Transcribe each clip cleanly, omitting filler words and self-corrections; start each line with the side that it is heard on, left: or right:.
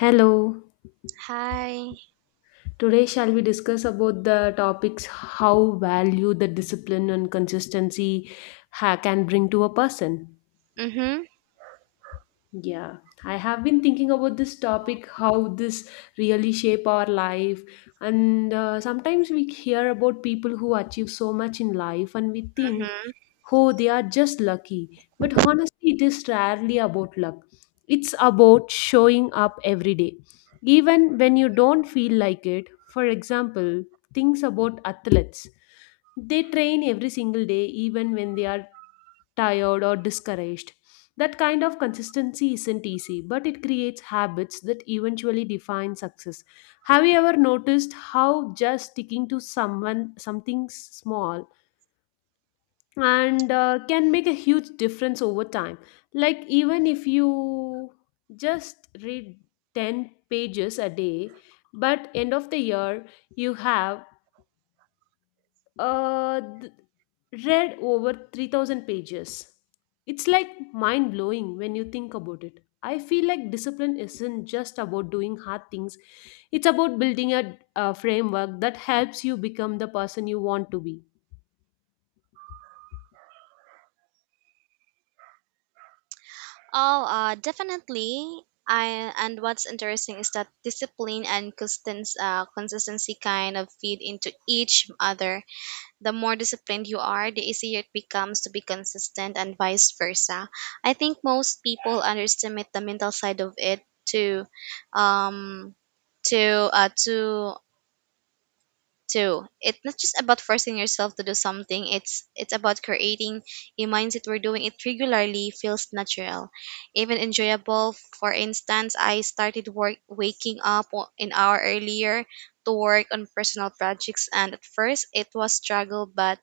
left: Hello.
right: Hi.
left: Today shall we discuss about the topics how value the discipline and consistency can bring to a person.
right: Mhm.
left: Yeah, I have been thinking about this topic how this really shape our life, and sometimes we hear about people who achieve so much in life and we think,
right: Mhm.
left: oh, they are just lucky. But honestly, it is rarely about luck. It's about showing up every day, even when you don't feel like it. For example, things about athletes. They train every single day, even when they are tired or discouraged. That kind of consistency isn't easy, but it creates habits that eventually define success. Have you ever noticed how just sticking to someone something small and can make a huge difference over time, like even if you just read 10 pages a day, but end of the year you have uh, th- read over 3,000 pages. It's like mind blowing when you think about it. I feel like discipline isn't just about doing hard things, it's about building a framework that helps you become the person you want to be.
right: Oh, definitely. I and what's interesting is that consistency kind of feed into each other. The more disciplined you are, the easier it becomes to be consistent, and vice versa. I think most people underestimate the mental side of it to, um, to. It's not just about forcing yourself to do something. It's about creating a mindset where doing it regularly feels natural, even enjoyable. For instance, I started work waking up an hour earlier to work on personal projects, and at first it was struggle, but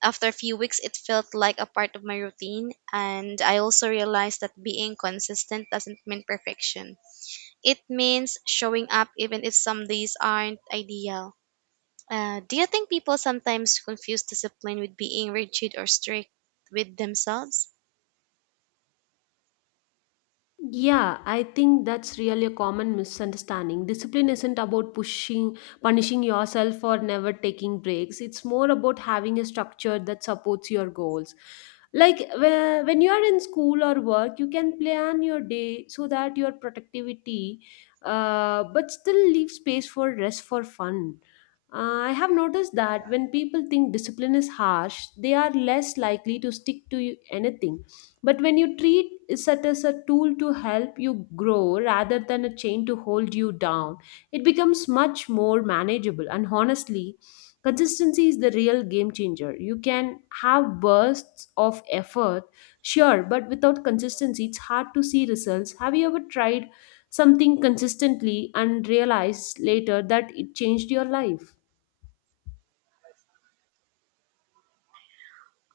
right: after a few weeks, it felt like a part of my routine. And I also realized that being consistent doesn't mean perfection. It means showing up even if some days aren't ideal. Do you think people sometimes confuse discipline with being rigid or strict with themselves?
left: Yeah, I think that's really a common misunderstanding. Discipline isn't about pushing, punishing yourself or never taking breaks. It's more about having a structure that supports your goals. Like when you are in school or work, you can plan your day so that your productivity, but still leave space for rest for fun. I have noticed that when people think discipline is harsh, they are less likely to stick to anything, but when you treat it as a tool to help you grow rather than a chain to hold you down, it becomes much more manageable. And honestly, consistency is the real game changer. You can have bursts of effort, sure, but without consistency, it's hard to see results. Have you ever tried something consistently and realized later that it changed your life?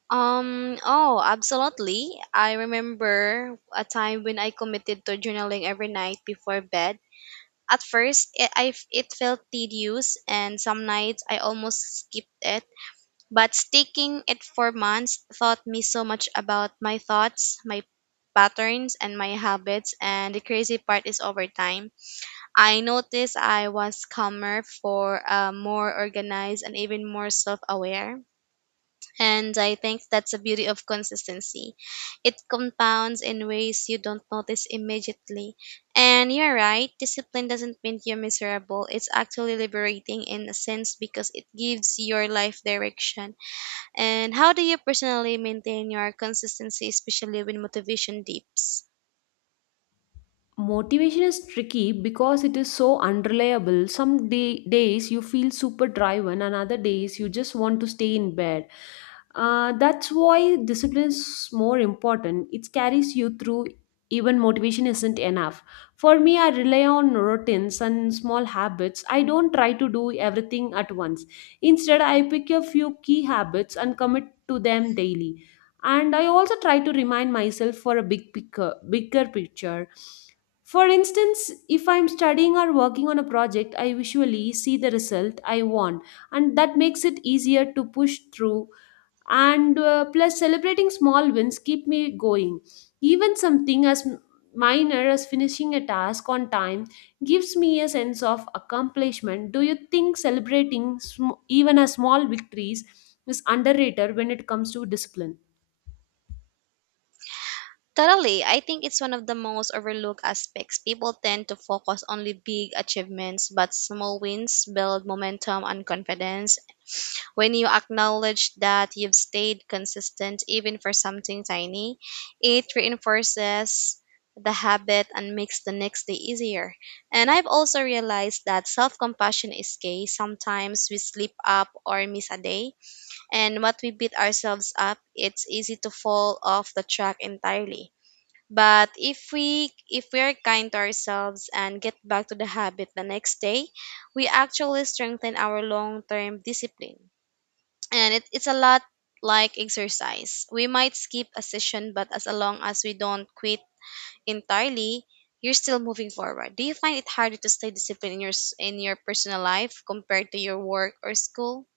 right: Oh, absolutely. I remember a time when I committed to journaling every night before bed. At first, it felt tedious, and some nights I almost skipped it. But sticking it for months taught me so much about my thoughts, my patterns, and my habits. And the crazy part is over time. I noticed I was calmer for more organized and even more self-aware. And I think that's the beauty of consistency. It compounds in ways you don't notice immediately. And you're right, discipline doesn't mean you're miserable. It's actually liberating in a sense because it gives your life direction. And how do you personally maintain your consistency, especially when motivation dips?
left: Motivation is tricky because it is so unreliable. Some days you feel super driven, and other days you just want to stay in bed. That's why discipline is more important. It carries you through even motivation isn't enough. For me, I rely on routines and small habits. I don't try to do everything at once. Instead, I pick a few key habits and commit to them daily. And I also try to remind myself for a bigger picture. For instance, if I'm studying or working on a project, I visually see the result I want, and that makes it easier to push through. And plus, celebrating small wins keep me going. Even something as minor as finishing a task on time gives me a sense of accomplishment. Do you think celebrating even as small victories is underrated when it comes to discipline?
right: Totally. I think it's one of the most overlooked aspects. People tend to focus only big achievements, but small wins build momentum and confidence. When you acknowledge that you've stayed consistent even for something tiny, it reinforces the habit and makes the next day easier. And I've also realized that self compassion is key. Sometimes we slip up or miss a day, and what we beat ourselves up, it's easy to fall off the track entirely, but if we are kind to ourselves and get back to the habit the next day, we actually strengthen our long-term discipline. And it's a lot like exercise. We might skip a session, but as long as we don't quit entirely, you're still moving forward. Do you find it harder to stay disciplined in in your personal life compared to your work or school?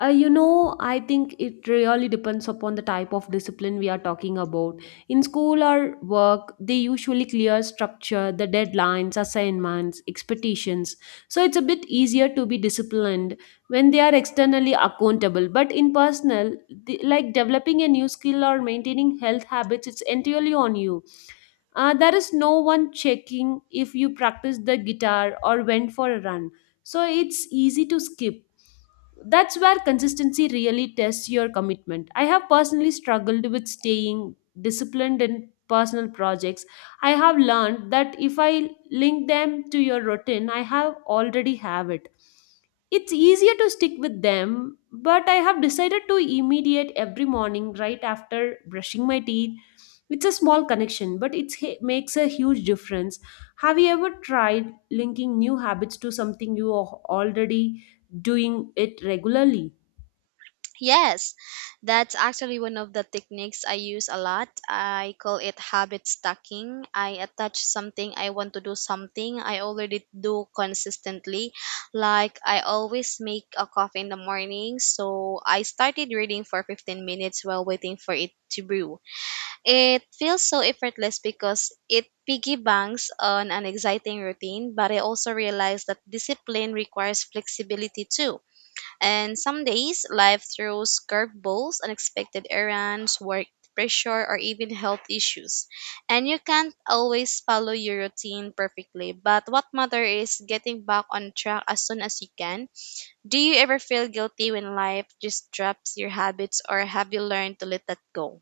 left: You know, I think it really depends upon the type of discipline we are talking about. In school or work, they usually clear structure, the deadlines, assignments, expectations. So it's a bit easier to be disciplined when they are externally accountable. But in personal, the, like developing a new skill or maintaining health habits, it's entirely on you. There is no one checking if you practice the guitar or went for a run. So it's easy to skip. That's where consistency really tests your commitment. I have personally struggled with staying disciplined in personal projects. I have learned that if I link them to your routine, I have already have it. It's easier to stick with them, but I have decided to immediate every morning right after brushing my teeth. It's a small connection, but it makes a huge difference. Have you ever tried linking new habits to something you already doing it regularly?
right: Yes, that's actually one of the techniques I use a lot. I call it habit stacking. I attach something I want to do something I already do consistently. Like I always make a coffee in the morning, so I started reading for 15 minutes while waiting for it to brew. It feels so effortless because it piggy banks on an exciting routine, but I also realize that discipline requires flexibility too. And some days, life throws curveballs, unexpected errands, work pressure, or even health issues. And you can't always follow your routine perfectly, but what matters is getting back on track as soon as you can. Do you ever feel guilty when life just drops your habits, or have you learned to let that go?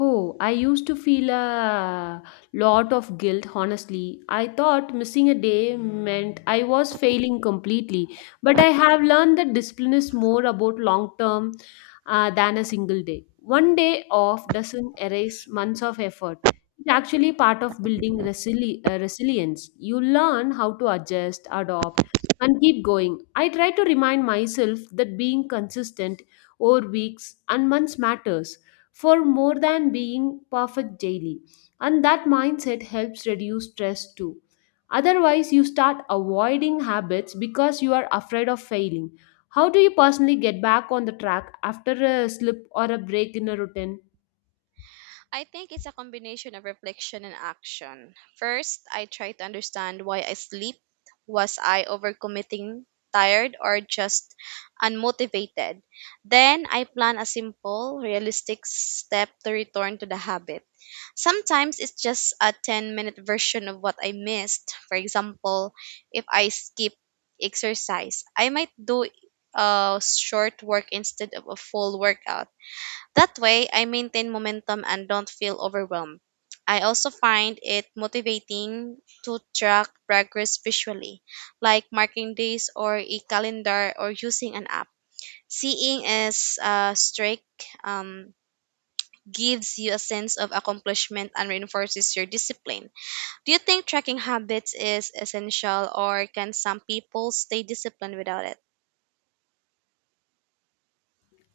left: Oh, I used to feel a lot of guilt, honestly. I thought missing a day meant I was failing completely. But I have learned that discipline is more about long term, than a single day. One day off doesn't erase months of effort. It's actually part of building resilience. You learn how to adjust, adopt, and keep going. I try to remind myself that being consistent over weeks and months matters for more than being perfect daily. And that mindset helps reduce stress too. Otherwise, you start avoiding habits because you are afraid of failing. How do you personally get back on the track after a slip or a break in a routine?
right: I think it's a combination of reflection and action. First, I try to understand why I sleep. Was I overcommitting, tired, or just unmotivated? Then I plan a simple, realistic step to return to the habit. Sometimes it's just a 10-minute version of what I missed. For example, if I skip exercise, I might do a short work instead of a full workout. That way, I maintain momentum and don't feel overwhelmed. I also find it motivating to track progress visually, like marking days or a calendar or using an app. Seeing as a streak um, gives you a sense of accomplishment and reinforces your discipline. Do you think tracking habits is essential, or can some people stay disciplined without it?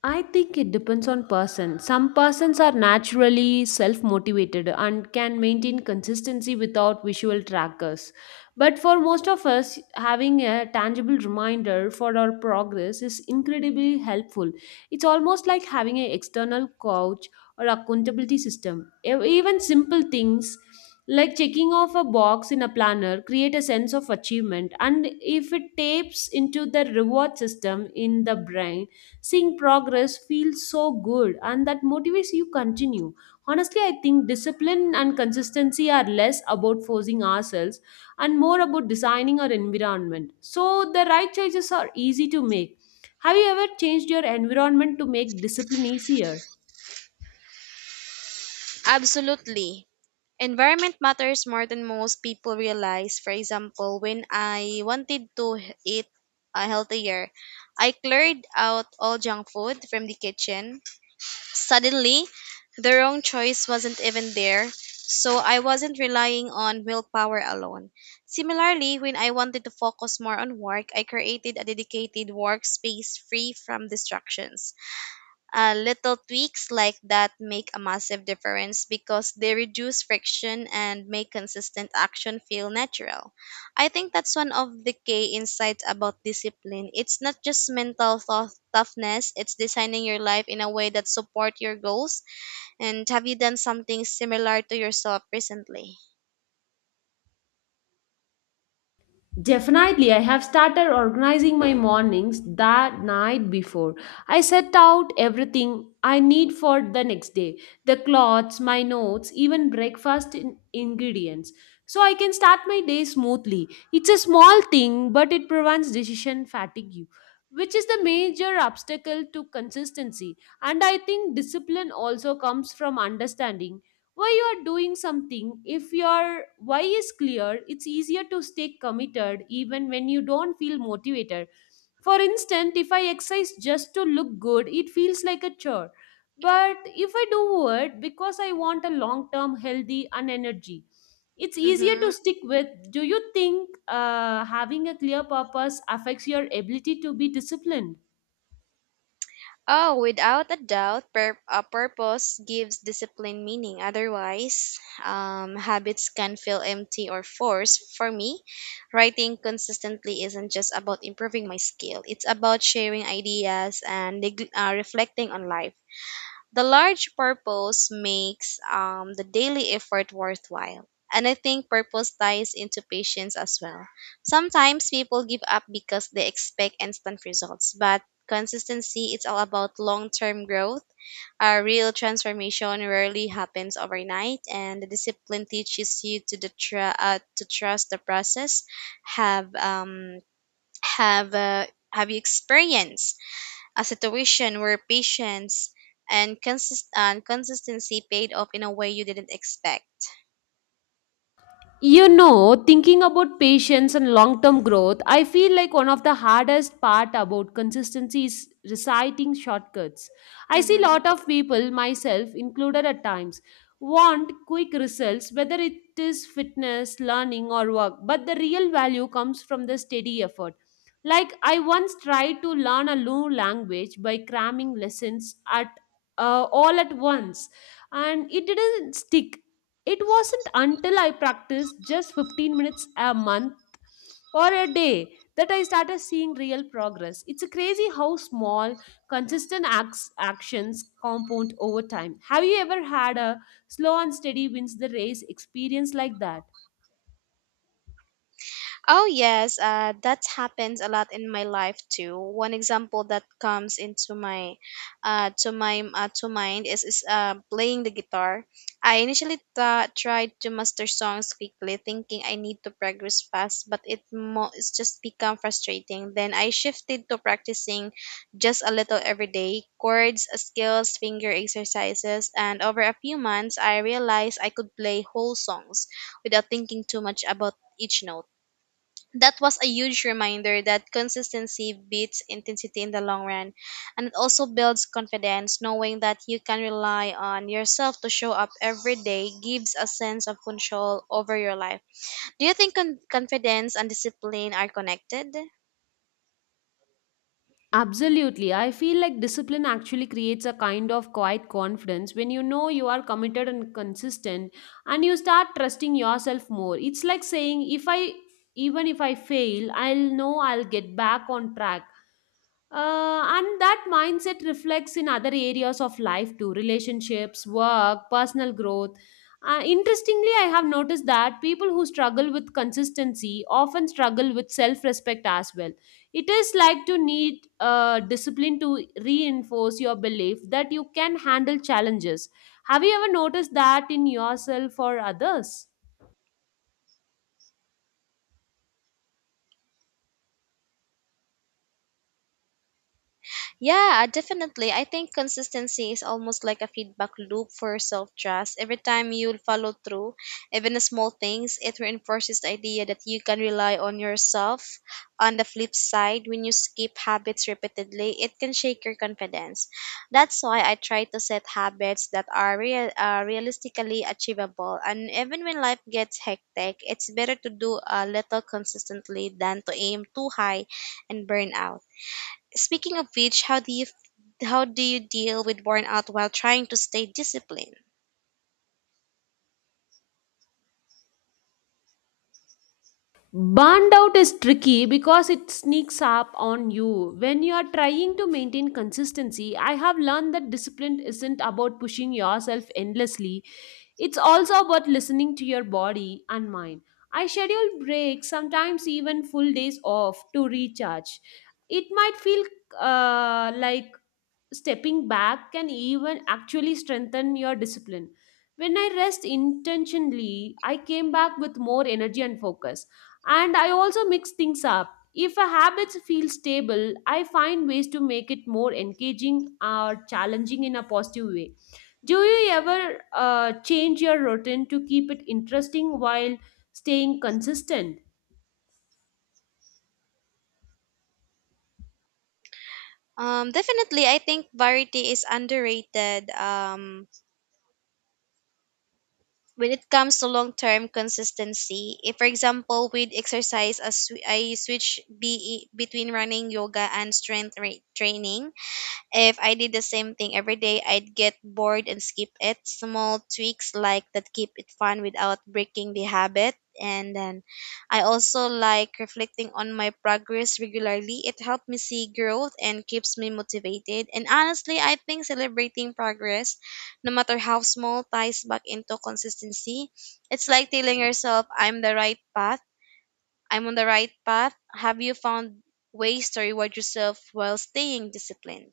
left: I think it depends on person. Some persons are naturally self-motivated and can maintain consistency without visual trackers. But for most of us, having a tangible reminder for our progress is incredibly helpful. It's almost like having an external coach or accountability system. Even simple things like checking off a box in a planner create a sense of achievement. And if it tapes into the reward system in the brain, seeing progress feels so good, and that motivates you continue. Honestly, I think discipline and consistency are less about forcing ourselves and more about designing our environment, so the right choices are easy to make. Have you ever changed your environment to make discipline easier?
right: Absolutely. Environment matters more than most people realize. For example, when I wanted to eat healthier, I cleared out all junk food from the kitchen. Suddenly, the wrong choice wasn't even there, so I wasn't relying on willpower alone. Similarly, when I wanted to focus more on work, I created a dedicated workspace free from distractions. Little tweaks like that make a massive difference because they reduce friction and make consistent action feel natural. I think that's one of the key insights about discipline. It's not just mental thought toughness, it's designing your life in a way that support your goals. And have you done something similar to yourself recently?
left: Definitely, I have started organizing my mornings that night before. I set out everything I need for the next day, the clothes, my notes, even breakfast ingredients. So I can start my day smoothly. It's a small thing, but it prevents decision fatigue, which is the major obstacle to consistency. And I think discipline also comes from understanding why you are doing something. If your why is clear, it's easier to stay committed even when you don't feel motivated. For instance, if I exercise just to look good, it feels like a chore. But if I do it because I want a long term healthy and energy, it's easier to
right: Mm-hmm.
left: stick with. Do you think having a clear purpose affects your ability to be disciplined?
right: Oh, without a doubt, a purpose gives discipline meaning. Otherwise, habits can feel empty or forced. For me, writing consistently isn't just about improving my skill, it's about sharing ideas and reflecting on life. The large purpose makes the daily effort worthwhile. And I think purpose ties into patience as well. Sometimes people give up because they expect instant results, but consistency is all about long term growth. A real transformation rarely happens overnight, and the discipline teaches you to trust the process. Have um have you experienced a situation where patience and consistency paid off in a way you didn't expect.
left: You know, thinking about patience and long term growth, I feel like one of the hardest part about consistency is reciting shortcuts. I see
right: Mm-hmm.
left: lot of people, myself included at times, want quick results, whether it is fitness, learning, or work, but the real value comes from the steady effort. Like, I once tried to learn a new language by cramming lessons at all at once, and it didn't stick. It wasn't until I practiced just 15 minutes a month or a day that I started seeing real progress. It's a crazy how small, actions compound over time. Have you ever had a slow and steady wins the race experience like that?
right: Oh, yes, that happens a lot in my life too. One example that comes into my, to my to mind is playing the guitar. I initially tried to master songs quickly, thinking I need to progress fast, but it's just become frustrating. Then I shifted to practicing just a little every day, chords, skills, finger exercises, and over a few months, I realized I could play whole songs without thinking too much about each note. That was a huge reminder that consistency beats intensity in the long run. And it also builds confidence knowing that you can rely on yourself to show up every day gives a sense of control over your life. Do you think confidence and discipline are connected?
left: Absolutely. I feel like discipline actually creates a kind of quiet confidence. When you know you are committed and consistent, and you start trusting yourself more. It's like saying if I, even if I fail, I'll know I'll get back on track. And that mindset reflects in other areas of life too, relationships, work, personal growth. Interestingly, I have noticed that people who struggle with consistency often struggle with self respect as well. It is like to need discipline to reinforce your belief that you can handle challenges. Have you ever noticed that in yourself or others?
right: Yeah, definitely. I think consistency is almost like a feedback loop for self trust. Every time you follow through, even the small things, it reinforces the idea that you can rely on yourself. On the flip side, when you skip habits repeatedly, it can shake your confidence. That's why I try to set habits that are realistically achievable. And even when life gets hectic, it's better to do a little consistently than to aim too high and burn out. Speaking of which, how do you deal with burnout while trying to stay disciplined?
left: Burned out is tricky because it sneaks up on you. When you are trying to maintain consistency, I have learned that discipline isn't about pushing yourself endlessly, it's also about listening to your body and mind. I schedule breaks, sometimes even full days off, to recharge. It might feel like stepping back can even actually strengthen your discipline. When I rest intentionally, I came back with more energy and focus. And I also mix things up. If a habit feels stable, I find ways to make it more engaging or challenging in a positive way. Do you ever change your routine to keep it interesting while staying consistent?
right: Definitely, I think variety is underrated when it comes to long term consistency. If, for example, with exercise, as I switch between running, yoga, and training. If I did the same thing every day, I'd get bored and skip it. Small tweaks like that keep it fun without breaking the habit. And then I also like reflecting on my progress regularly. It helps me see growth and keeps me motivated. And honestly, I think celebrating progress, no matter how small, ties back into consistency. It's like telling yourself, I'm on the right path. Have you found ways to reward yourself while staying disciplined?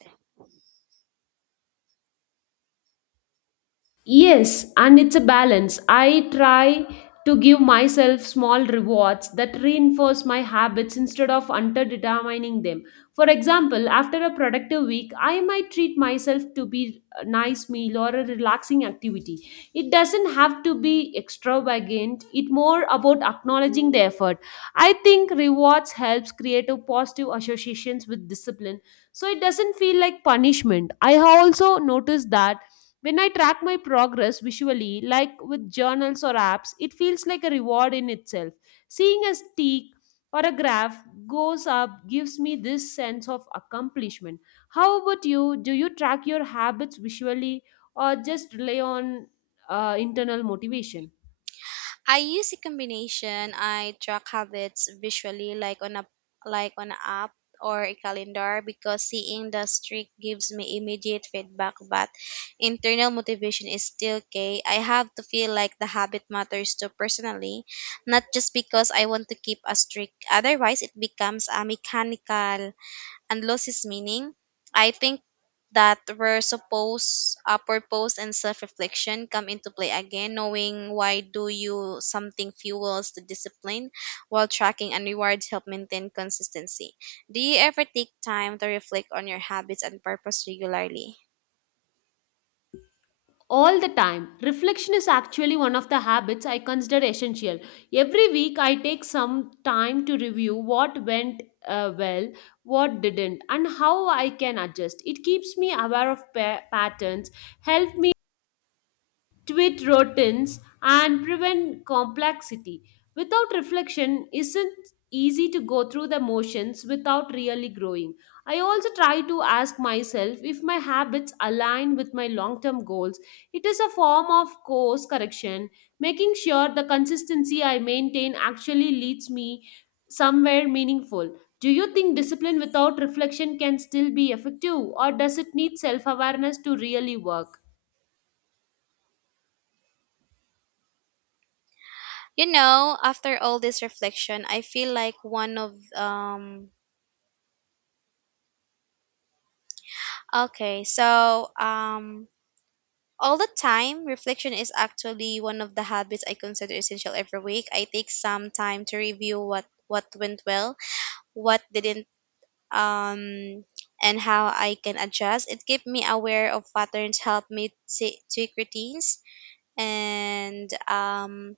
left: Yes, and it's a balance. I try to give myself small rewards that reinforce my habits instead of underdetermining them. For example, after a productive week, I might treat myself to be a nice meal or a relaxing activity. It doesn't have to be extravagant. It's more about acknowledging the effort. I think rewards helps create a positive associations with discipline, so it doesn't feel like punishment. I have also noticed that when I track my progress visually, like with journals or apps, it feels like a reward in itself. Seeing a stick or a graph goes up gives me this sense of accomplishment. How about you? Do you track your habits visually or just rely on internal motivation?
right: I use a combination. I track habits visually, like on an app or a calendar, because seeing the streak gives me immediate feedback. But internal motivation is still key. I have to feel like the habit matters to personally, not just because I want to keep a streak. Otherwise, it becomes a mechanical and lost its meaning. I think that where suppose purpose and self-reflection come into play again. Knowing why do you something fuels the discipline while tracking and rewards help maintain consistency. Do you ever take time to reflect on your habits and purpose regularly?
left: All the time, reflection is actually one of the habits I consider essential. Every week I take some time to review what went well, what didn't, and how I can adjust. It keeps me aware of patterns, help me tweet routines and prevent complexity. Without reflection, isn't easy to go through the motions without really growing. I also try to ask myself if my habits align with my long term goals. It is a form of course correction, making sure the consistency I maintain actually leads me somewhere meaningful. Do you think discipline without reflection can still be effective, or does it need self awareness to really work?
right: You know, after all this reflection I feel like one of okay so all the time. Reflection is actually one of the habits I consider essential every week. I take some time to review what went well, what didn't, um, and how I can adjust. It keeps me aware of patterns, help me tweak routines, and um,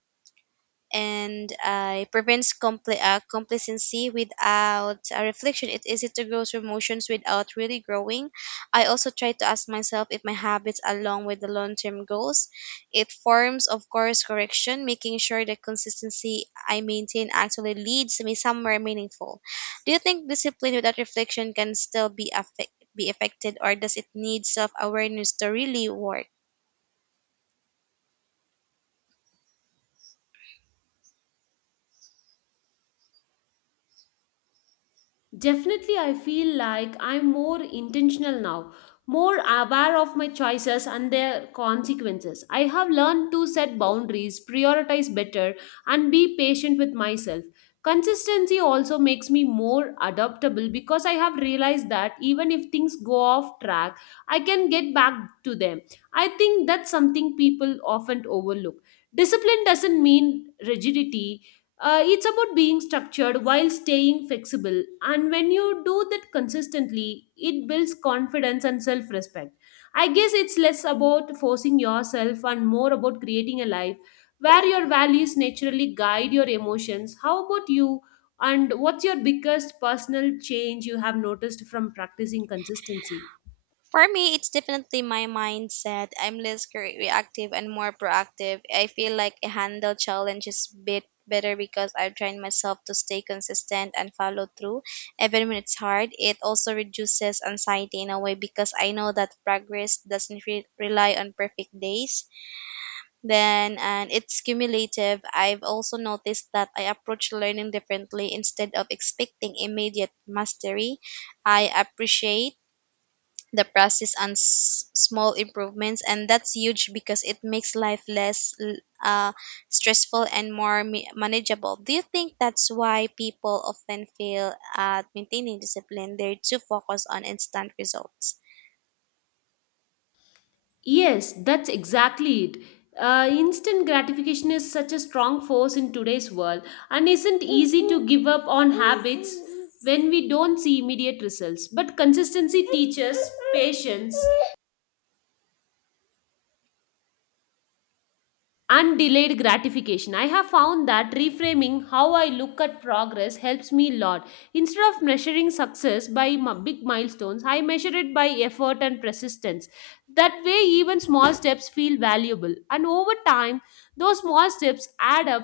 right: and uh, it prevents compli complacency without a reflection. It's easy to grow through motions without really growing. I also try to ask myself if my habits align with the long term goals. It forms, of course, correction, making sure the consistency I maintain actually leads me somewhere meaningful. Do you think discipline without reflection can still be affected, or does it need self awareness to really work?
left: Definitely, I feel like I'm more intentional now, more aware of my choices and their consequences. I have learned to set boundaries, prioritize better, and be patient with myself. Consistency also makes me more adaptable because I have realized that even if things go off track, I can get back to them. I think that's something people often overlook. Discipline doesn't mean rigidity, it's about being structured while staying flexible. And when you do that consistently, it builds confidence and self respect. I guess it's less about forcing yourself and more about creating a life where your values naturally guide your emotions. How about you? And what's your biggest personal change you have noticed from practicing consistency?
right: For me, it's definitely my mindset. I'm less reactive and more proactive. I feel like I handle challenges bit better because I've trained myself to stay consistent and follow through even when it's hard. It also reduces anxiety in a way because I know that progress doesn't rely on perfect days. Then and it's cumulative. I've also noticed that I approach learning differently instead of expecting immediate mastery. I appreciate the process and small improvements, and that's huge because it makes life less uh, stressful and more manageable. Do you think that's why people often fail at maintaining discipline? They're too focused on instant results.
left: Yes, that's exactly it. Instant gratification is such a strong force in today's world and isn't easy to give up on habits when we don't see immediate results. But consistency teaches patience and delayed gratification. I have found that reframing how I look at progress helps me a lot. Instead of measuring success by big milestones, I measure it by effort and persistence. That way, even small steps feel valuable, and over time, those small steps add up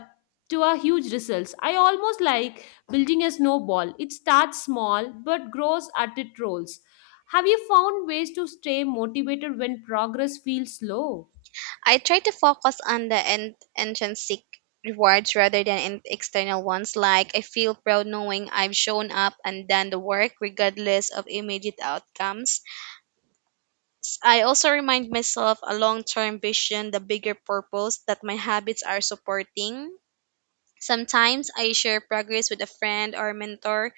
left: to a huge results. I almost like building a snowball. It starts small but grows as it rolls. Have you found ways to stay motivated when progress feels slow?
right: I try to focus on the intrinsic rewards rather than external ones. Like, I feel proud knowing I've shown up and done the work regardless of immediate outcomes. I also remind myself a long term vision, the bigger purpose that my habits are supporting. Sometimes I share progress with a friend or mentor,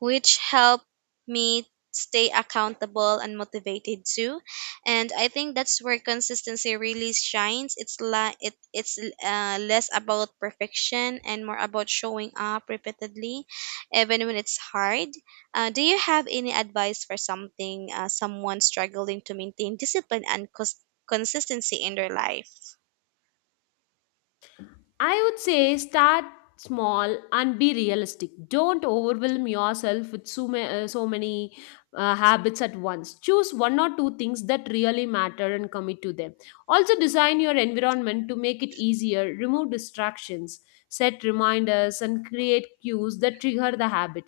right: which helped me stay accountable and motivated too. And I think that's where consistency really shines. It's like it's less about perfection and more about showing up repeatedly, even when it's hard. Do you have any advice for something, someone struggling to maintain discipline and consistency in their life?
left: I would say start small and be realistic. Don't overwhelm yourself with so many habits at once. Choose one or two things that really matter and commit to them. Also, design your environment to make it easier, remove distractions, set reminders, and create cues that trigger the habit.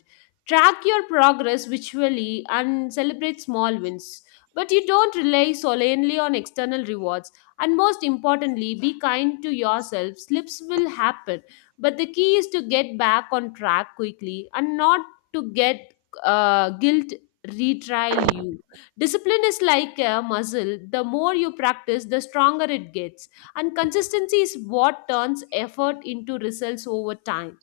left: Track your progress visually and celebrate small wins. But you don't rely solely on external rewards and most importantly, be kind to yourself. Slips will happen, but the key is to get back on track quickly and not to get guilt retrial you. Discipline is like a muscle. The more you practice, the stronger it gets. And consistency is what turns effort into results over time.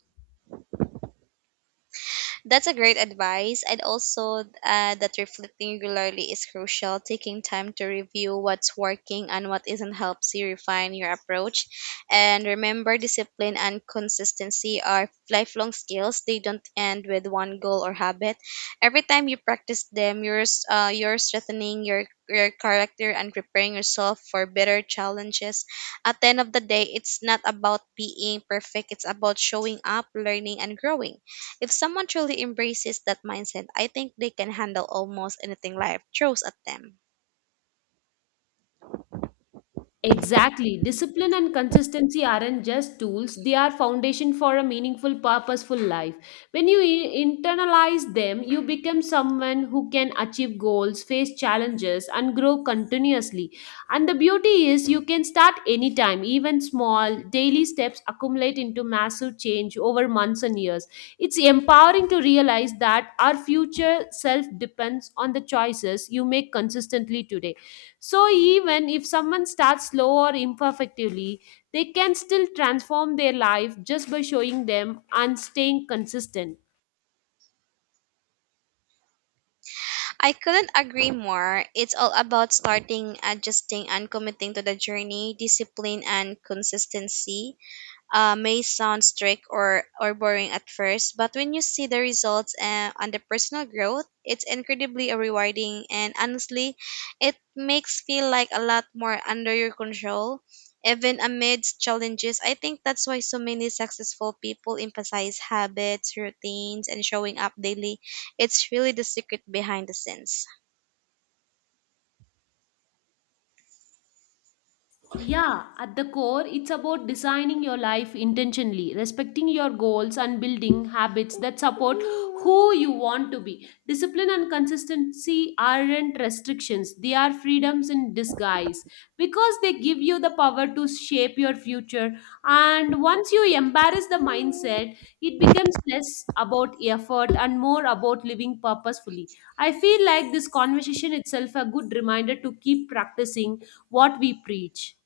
right: That's a great advice. And also, that reflecting regularly is crucial. Taking time to review what's working and what isn't helps you refine your approach. And remember, discipline and consistency are lifelong skills. They don't end with one goal or habit. Every time you practice them, you're strengthening your character and preparing yourself for better challenges. At the end of the day, it's not about being perfect. It's about showing up, learning, and growing. If someone truly embraces that mindset, I think they can handle almost anything life throws at them.
left: Exactly. Discipline and consistency aren't just tools, they are foundation for a meaningful, purposeful life. When you internalize them, you become someone who can achieve goals, face challenges, and grow continuously. And the beauty is you can start anytime, even small daily steps accumulate into massive change over months and years. It's empowering to realize that our future self depends on the choices you make consistently today. So, even if someone starts slow or imperfectively, they can still transform their life just by showing them and staying consistent.
right: I couldn't agree more. It's all about starting, adjusting, and committing to the journey, discipline, and consistency. May sound strict or boring at first, but when you see the results and the personal growth, it's incredibly rewarding. And honestly, it makes feel like a lot more under your control. Even amidst challenges, I think that's why so many successful people emphasize habits, routines, and showing up daily. It's really the secret behind the scenes.
left: Yeah, at the core, it's about designing your life intentionally, respecting your goals, and building habits that support who you want to be. Discipline and consistency aren't restrictions, they are freedoms in disguise because they give you the power to shape your future. And once you embrace the mindset, it becomes less about effort and more about living purposefully. I feel like this conversation itself a good reminder to keep practicing what we preach.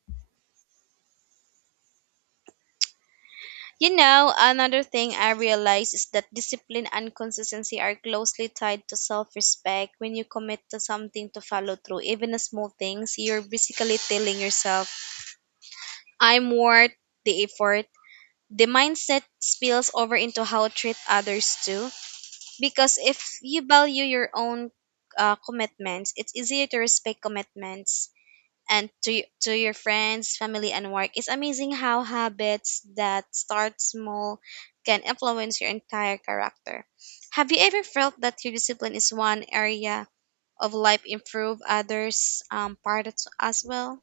right: You know, another thing I realize is that discipline and consistency are closely tied to self respect. When you commit to something to follow through, even the small things, you're basically telling yourself, I'm worth the effort. The mindset spills over into how you treat others too. Because if you value your own commitments, it's easier to respect commitments and to your friends, family, and work. It's amazing how habits that start small can influence your entire character. Have you ever felt that your discipline is one area of life improve others, part as well?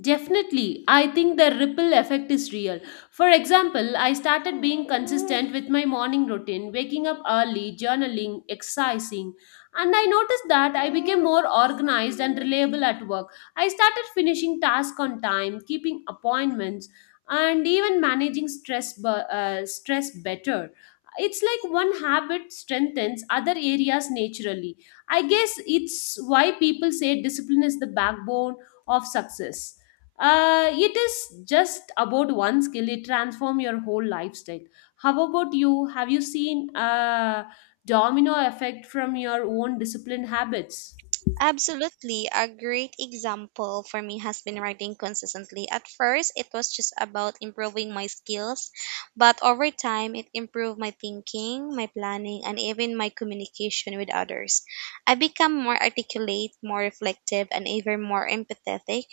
left: Definitely, I think the ripple effect is real. For example, I started being consistent with my morning routine, waking up early, journaling, exercising, and I noticed that I became more organized and reliable at work. I started finishing tasks on time, keeping appointments, and even managing stress stress better. It's like one habit strengthens other areas naturally. I guess it's why people say discipline is the backbone of success. It is just about one skill, it transform your whole lifestyle. How about you? Have you seen a domino effect from your own disciplined habits?
right: Absolutely. A great example for me has been writing consistently. At first, it was just about improving my skills, but over time, it improved my thinking, my planning, and even my communication with others. I become more articulate, more reflective, and even more empathetic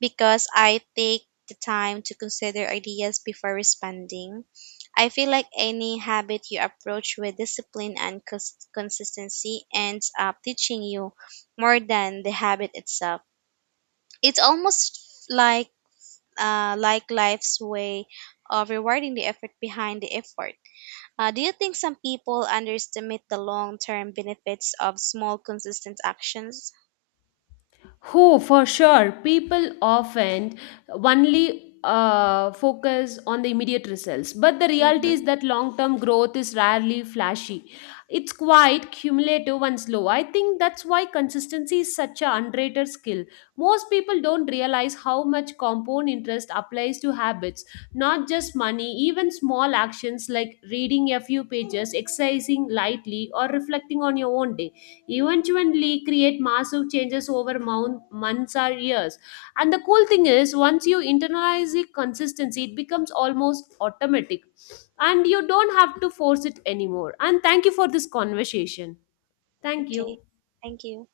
right: because I take the time to consider ideas before responding. I feel like any habit you approach with discipline and consistency ends up teaching you more than the habit itself. It's almost like like life's way of rewarding the effort behind the effort. Do you think some people underestimate the long term benefits of small, consistent actions?
left: Oh, for sure. People often only focus on the immediate results, but the reality is
right: Mm-hmm.
left: that long term growth is rarely flashy. It's quite cumulative and slow. I think that's why consistency is such an underrated skill. Most people don't realize how much compound interest applies to habits, not just money, even small actions like reading a few pages, exercising lightly, or reflecting on your own day eventually create massive changes over months or years. And the cool thing is, once you internalize the consistency, it becomes almost automatic and you don't have to force it anymore. And thank you for this conversation. Thank
right: Okay,
left: you.
right: thank you.